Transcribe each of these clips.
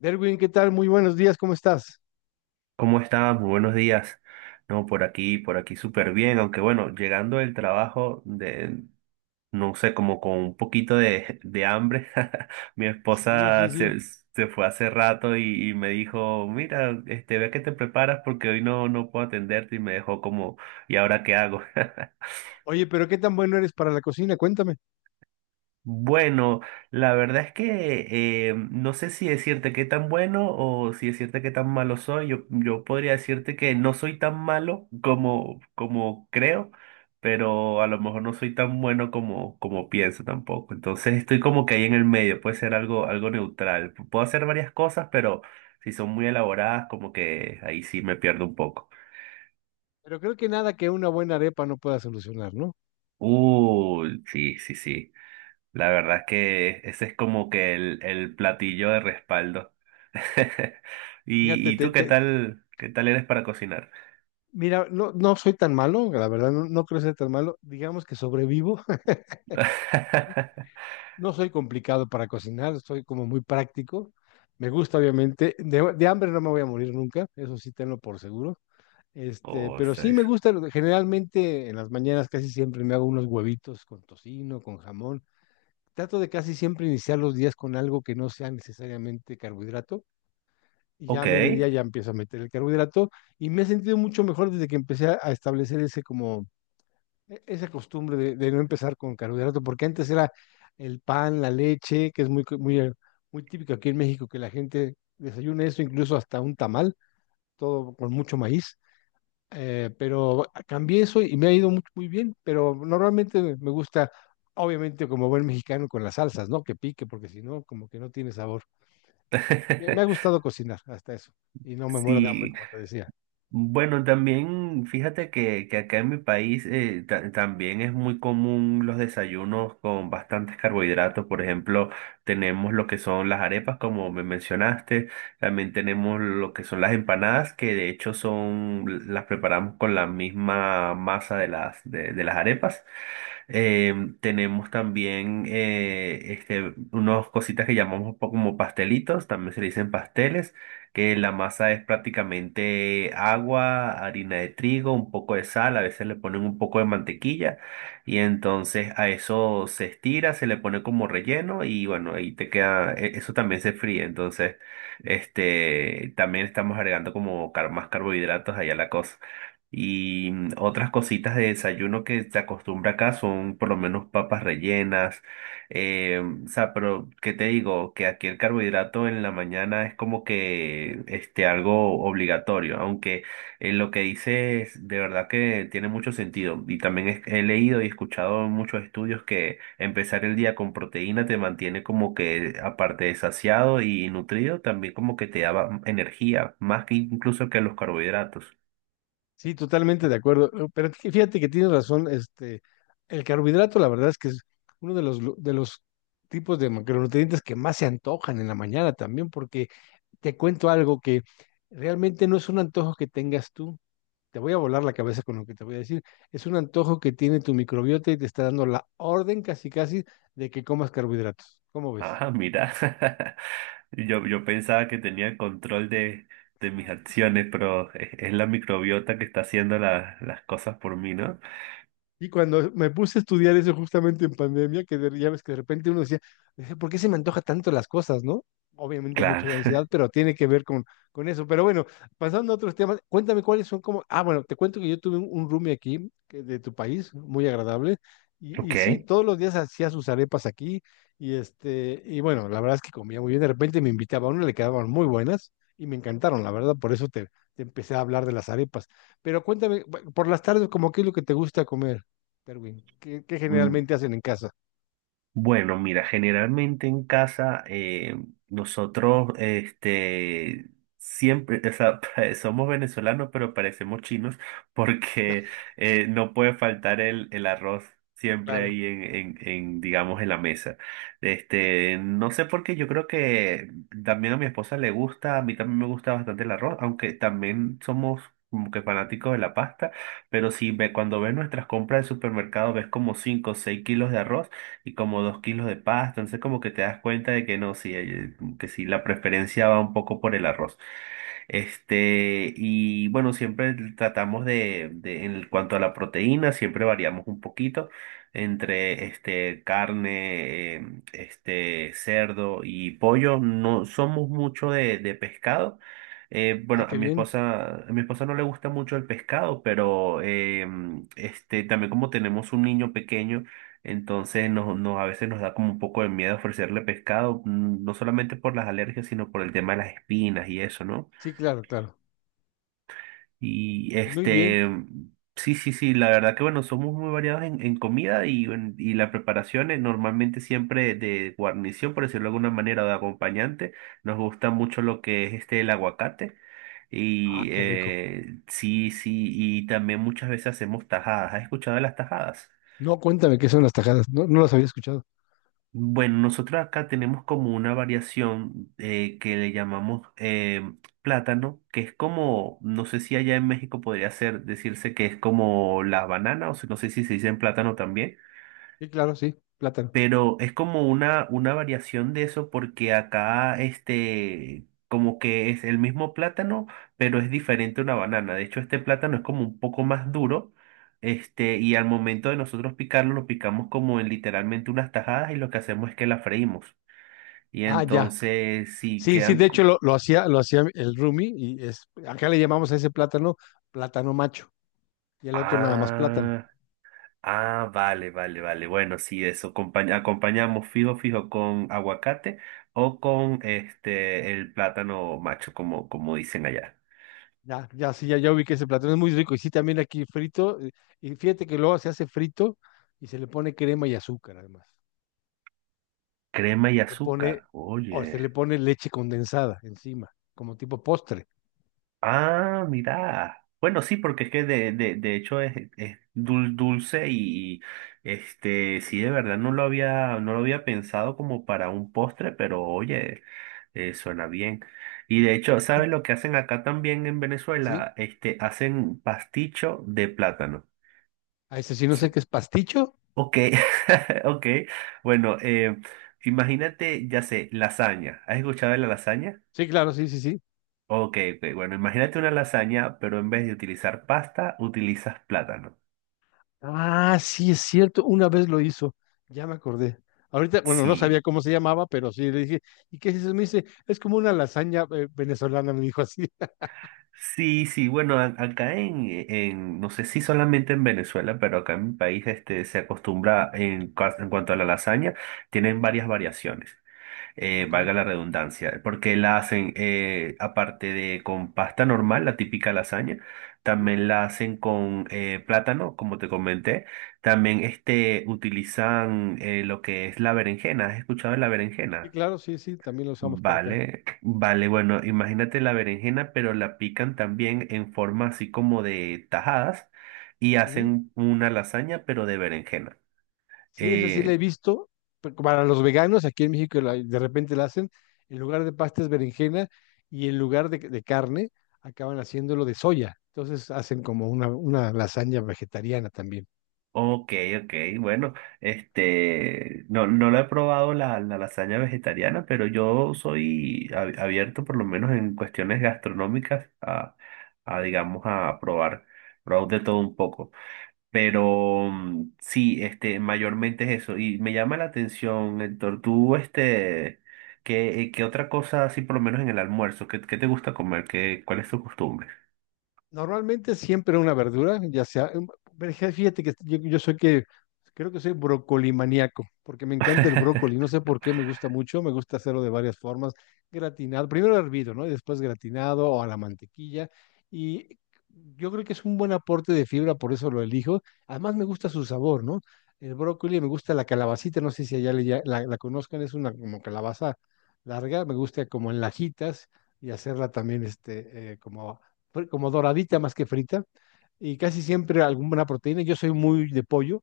Derwin, ¿qué tal? Muy buenos días, ¿cómo estás? ¿Cómo estás? Muy buenos días. No, por aquí súper bien, aunque bueno, llegando del trabajo de, no sé, como con un poquito de hambre. Mi Sí, esposa sí, sí. se fue hace rato y me dijo, mira, ve que te preparas porque hoy no puedo atenderte y me dejó como, ¿y ahora qué hago? Oye, pero qué tan bueno eres para la cocina, cuéntame. Bueno, la verdad es que no sé si decirte qué tan bueno o si decirte qué tan malo soy. Yo podría decirte que no soy tan malo como, como creo, pero a lo mejor no soy tan bueno como, como pienso tampoco. Entonces estoy como que ahí en el medio, puede ser algo, algo neutral. Puedo hacer varias cosas, pero si son muy elaboradas, como que ahí sí me pierdo un poco. Pero creo que nada que una buena arepa no pueda solucionar, ¿no? Sí, sí, sí. La verdad es que ese es como que el platillo de respaldo. Fíjate, Y, ¿y tú qué tal eres para cocinar? mira, no, no soy tan malo, la verdad, no, no creo ser tan malo. Digamos que sobrevivo. No soy complicado para cocinar, soy como muy práctico. Me gusta, obviamente. De hambre no me voy a morir nunca, eso sí tenlo por seguro. Este, Oh, pero sí seis. me gusta, generalmente en las mañanas casi siempre me hago unos huevitos con tocino, con jamón. Trato de casi siempre iniciar los días con algo que no sea necesariamente carbohidrato, y ya a Ok. mediodía ya empiezo a meter el carbohidrato, y me he sentido mucho mejor desde que empecé a establecer ese como esa costumbre de no empezar con carbohidrato, porque antes era el pan, la leche, que es muy muy típico aquí en México que la gente desayuna eso, incluso hasta un tamal, todo con mucho maíz. Pero cambié eso y me ha ido muy bien. Pero normalmente me gusta, obviamente como buen mexicano, con las salsas, ¿no? Que pique, porque si no, como que no tiene sabor. Me ha gustado cocinar hasta eso, y no me muero de hambre, Sí, como te decía. bueno, también fíjate que acá en mi país también es muy común los desayunos con bastantes carbohidratos. Por ejemplo, tenemos lo que son las arepas, como me mencionaste. También tenemos lo que son las empanadas, que de hecho son, las preparamos con la misma masa de las, de las arepas. Tenemos también unas cositas que llamamos como pastelitos, también se le dicen pasteles, que la masa es prácticamente agua, harina de trigo, un poco de sal, a veces le ponen un poco de mantequilla y entonces a eso se estira, se le pone como relleno y bueno, ahí te queda, eso también se fríe, entonces también estamos agregando como más carbohidratos allá a la cosa. Y otras cositas de desayuno que se acostumbra acá son por lo menos papas rellenas. O sea, pero ¿qué te digo? Que aquí el carbohidrato en la mañana es como que algo obligatorio, aunque lo que dices de verdad que tiene mucho sentido. Y también he leído y escuchado en muchos estudios que empezar el día con proteína te mantiene como que aparte de saciado y nutrido, también como que te da energía, más que incluso que los carbohidratos. Sí, totalmente de acuerdo. Pero fíjate que tienes razón. Este, el carbohidrato, la verdad es que es uno de los tipos de macronutrientes que más se antojan en la mañana también, porque te cuento algo que realmente no es un antojo que tengas tú. Te voy a volar la cabeza con lo que te voy a decir. Es un antojo que tiene tu microbiota y te está dando la orden casi casi de que comas carbohidratos. ¿Cómo ves? Ah, mira. Yo pensaba que tenía control de mis acciones, pero es la microbiota que está haciendo las cosas por mí, ¿no? Y cuando me puse a estudiar eso justamente en pandemia, que ya ves que de repente uno decía: ¿por qué se me antoja tanto las cosas, no?" Obviamente mucho Claro. de ansiedad, pero tiene que ver con eso. Pero bueno, pasando a otros temas, cuéntame cuáles son como... Ah, bueno, te cuento que yo tuve un roomie aquí que de tu país, muy agradable, y sí, Ok. todos los días hacía sus arepas aquí, y este, y bueno, la verdad es que comía muy bien, de repente me invitaba a una, le quedaban muy buenas, y me encantaron, la verdad. Por eso te empecé a hablar de las arepas. Pero cuéntame, por las tardes, ¿cómo qué es lo que te gusta comer, Darwin? ¿Qué que Mm, generalmente hacen en casa? bueno, mira, generalmente en casa nosotros siempre, o sea, somos venezolanos, pero parecemos chinos porque no puede faltar el arroz siempre Claro. ahí en, digamos, en la mesa. No sé por qué, yo creo que también a mi esposa le gusta, a mí también me gusta bastante el arroz, aunque también somos como que fanáticos de la pasta, pero si ve, cuando ves nuestras compras de supermercado ves como 5 o 6 kilos de arroz y como dos kilos de pasta. Entonces como que te das cuenta de que no, sí, hay- que sí, la preferencia va un poco por el arroz. Y bueno, siempre tratamos en cuanto a la proteína, siempre variamos un poquito entre carne, cerdo y pollo. No somos mucho de pescado. Ah, Bueno, qué bien. A mi esposa no le gusta mucho el pescado, pero también como tenemos un niño pequeño, entonces nos- a veces nos da como un poco de miedo ofrecerle pescado, no solamente por las alergias, sino por el tema de las espinas y eso, ¿no? Sí, claro, claro. Y Muy bien. Sí, sí, sí, la verdad que bueno, somos muy variados en comida y, en- y la preparación es normalmente siempre de guarnición, por decirlo de alguna manera, o de acompañante. Nos gusta mucho lo que es el aguacate. Y Ah, qué rico. Sí, sí, y también muchas veces hacemos tajadas. ¿Has escuchado de las tajadas? No, cuéntame qué son las tajadas. No, no las había escuchado. Bueno, nosotros acá tenemos como una variación que le llamamos plátano, que es como, no sé si allá en México podría ser, decirse que es como la banana, o si- no sé si se dice en plátano también, Sí, claro, sí, plátano. pero es como una variación de eso porque acá como que es el mismo plátano, pero es diferente a una banana. De hecho, este plátano es como un poco más duro. Y al momento de nosotros picarlo, lo picamos como en literalmente unas tajadas y lo que hacemos es que la freímos. Y Ah, ya. entonces, sí, Sí, sí, quedan... de hecho lo hacía el Rumi. Y es, acá le llamamos a ese plátano plátano macho, y el otro nada más plátano. Ah, ah, vale, vale, vale. Bueno, sí, eso. Acompañamos fijo, fijo con aguacate o con el plátano macho, como, como dicen allá. Ya, ya, sí, ya, ya vi que ese platón es muy rico. Y sí, también aquí frito. Y fíjate que luego se hace frito y se le pone crema y azúcar, además. Crema y Se le pone, azúcar. o se le Oye. pone leche condensada encima, como tipo postre. Ah, mira. Bueno, sí, porque es que de, de hecho es dulce y, sí, de verdad no lo había, no lo había pensado como para un postre, pero oye, suena bien. Y de hecho, Y- ¿sabes lo que hacen acá también en ¿Sí? Venezuela? Hacen pasticho de plátano. A ese sí no sé qué es pasticho. Ok, ok. Bueno, imagínate, ya sé, lasaña. ¿Has escuchado de la lasaña? Sí, claro, sí, sí, sí. Ok, ok, bueno, imagínate una lasaña, pero en vez de utilizar pasta, utilizas plátano. Ah, sí, es cierto. Una vez lo hizo. Ya me acordé. Ahorita, bueno, no sabía Sí, cómo se llamaba, pero sí le dije: ¿y qué es eso? Me dice, es como una lasaña venezolana, me dijo así. sí, sí, bueno, acá en, no sé si solamente en Venezuela, pero acá en mi país se acostumbra en, en cuanto a la lasaña, tienen varias variaciones. Ok. Valga la redundancia, porque la hacen, aparte de con pasta normal, la típica lasaña, Sí, también la hacen con plátano, como te comenté, también utilizan lo que es la berenjena, ¿has escuchado de la sí, berenjena? claro, sí, sí, también lo usamos por acá. Vale, vale, bueno, imagínate la berenjena, pero la pican también en forma así como de tajadas y Ujú. hacen una lasaña, pero de berenjena. Sí, esa sí la he Eh, visto. Pero para los veganos, aquí en México de repente la hacen, en lugar de pasta es berenjena, y en lugar de carne acaban haciéndolo de soya. Entonces hacen como una lasaña vegetariana también. Ok, ok, bueno, no, no lo he probado la, la lasaña vegetariana, pero yo soy abierto por lo menos en cuestiones gastronómicas a digamos, a probar, probar de todo un poco. Pero sí, mayormente es eso. Y me llama la atención, Héctor, tú, ¿qué, qué otra cosa así por lo menos en el almuerzo? ¿Qué, qué te gusta comer? ¿Qué, cuál es tu costumbre? Normalmente siempre una verdura, ya sea, em, pero fíjate que yo soy que, creo que soy brocolimaníaco, porque me encanta el brócoli, no sé por qué me gusta mucho, me gusta hacerlo de varias formas, gratinado, primero hervido, ¿no? Y después gratinado o a la mantequilla. Y yo creo que es un buen aporte de fibra, por eso lo elijo, además me gusta su sabor, ¿no? El brócoli, me gusta la calabacita, no sé si allá la conozcan, es una como calabaza larga, me gusta como en lajitas, y hacerla también este, como como doradita más que frita, y casi siempre alguna proteína. Yo soy muy de pollo.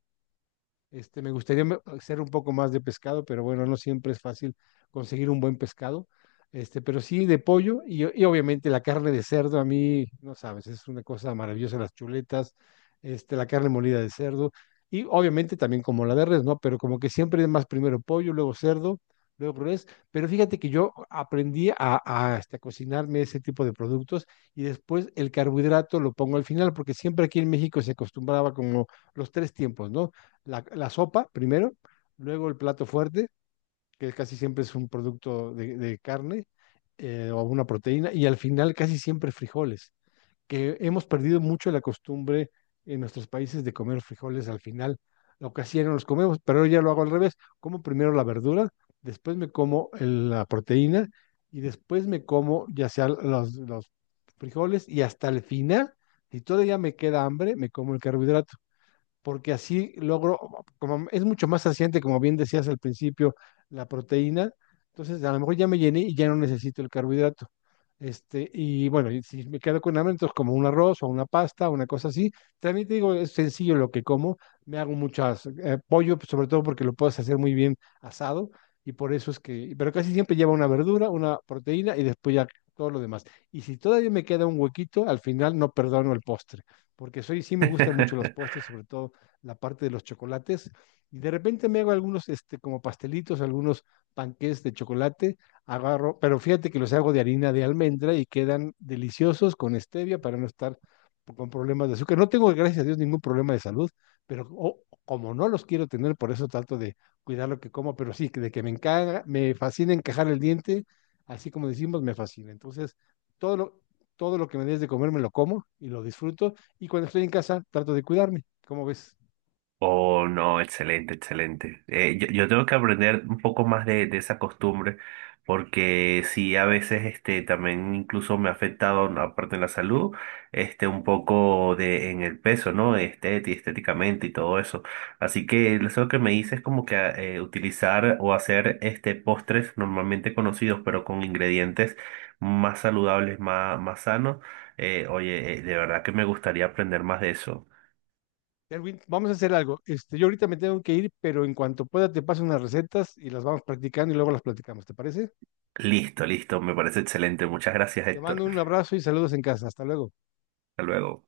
Este, me gustaría hacer un poco más de pescado, pero bueno, no siempre es fácil conseguir un buen pescado. Este, pero sí de pollo, y obviamente la carne de cerdo, a mí, no sabes, es una cosa maravillosa las chuletas, este, la carne molida de cerdo, y obviamente también como la de res, ¿no? Pero como que siempre es más primero pollo, luego cerdo, luego res. Pero fíjate que yo aprendí este, a cocinarme ese tipo de productos, y después el carbohidrato lo pongo al final, porque siempre aquí en México se acostumbraba como los tres tiempos, ¿no? La sopa primero, luego el plato fuerte, que casi siempre es un producto de carne o una proteína, y al final casi siempre frijoles, que hemos perdido mucho la costumbre en nuestros países de comer frijoles al final. Lo que hacían los comemos, pero yo ya lo hago al revés. Como primero la verdura, después me como la proteína, y después me como ya sea los frijoles, y hasta el final, si todavía me queda hambre, me como el carbohidrato, porque así logro, como es mucho más saciante, como bien decías al principio, la proteína, entonces a lo mejor ya me llené y ya no necesito el carbohidrato. Este, y bueno, y si me quedo con hambre, entonces como un arroz o una pasta, una cosa así. También te digo, es sencillo lo que como. Me hago muchas pollo, pues, sobre todo porque lo puedes hacer muy bien asado, y por eso es que, pero casi siempre lleva una verdura, una proteína, y después ya todo lo demás. Y si todavía me queda un huequito, al final no perdono el postre, porque soy, sí me gustan mucho los postres, sobre todo la parte de los chocolates, y de repente me hago algunos este, como pastelitos, algunos panqués de chocolate, agarro, pero fíjate que los hago de harina de almendra y quedan deliciosos con stevia, para no estar con problemas de azúcar. No tengo, gracias a Dios, ningún problema de salud, pero oh, como no los quiero tener, por eso trato de cuidar lo que como. Pero sí, que de que me encaja, me fascina encajar el diente, así como decimos, me fascina. Entonces, todo lo, todo lo que me des de comer me lo como y lo disfruto, y cuando estoy en casa trato de cuidarme, ¿cómo ves? Oh, no, excelente, excelente. Yo tengo que aprender un poco más de esa costumbre, porque sí, a veces también incluso me ha afectado, ¿no? Aparte en la salud, un poco de, en el peso, ¿no? Estéticamente y todo eso. Así que eso que me dices es como que utilizar o hacer postres normalmente conocidos, pero con ingredientes más saludables, más, más sanos. Oye, de verdad que me gustaría aprender más de eso. Erwin, vamos a hacer algo. Este, yo ahorita me tengo que ir, pero en cuanto pueda te paso unas recetas y las vamos practicando, y luego las platicamos, ¿te parece? Listo, listo, me parece excelente. Muchas gracias, Te Héctor. mando un abrazo y saludos en casa. Hasta luego. Hasta luego.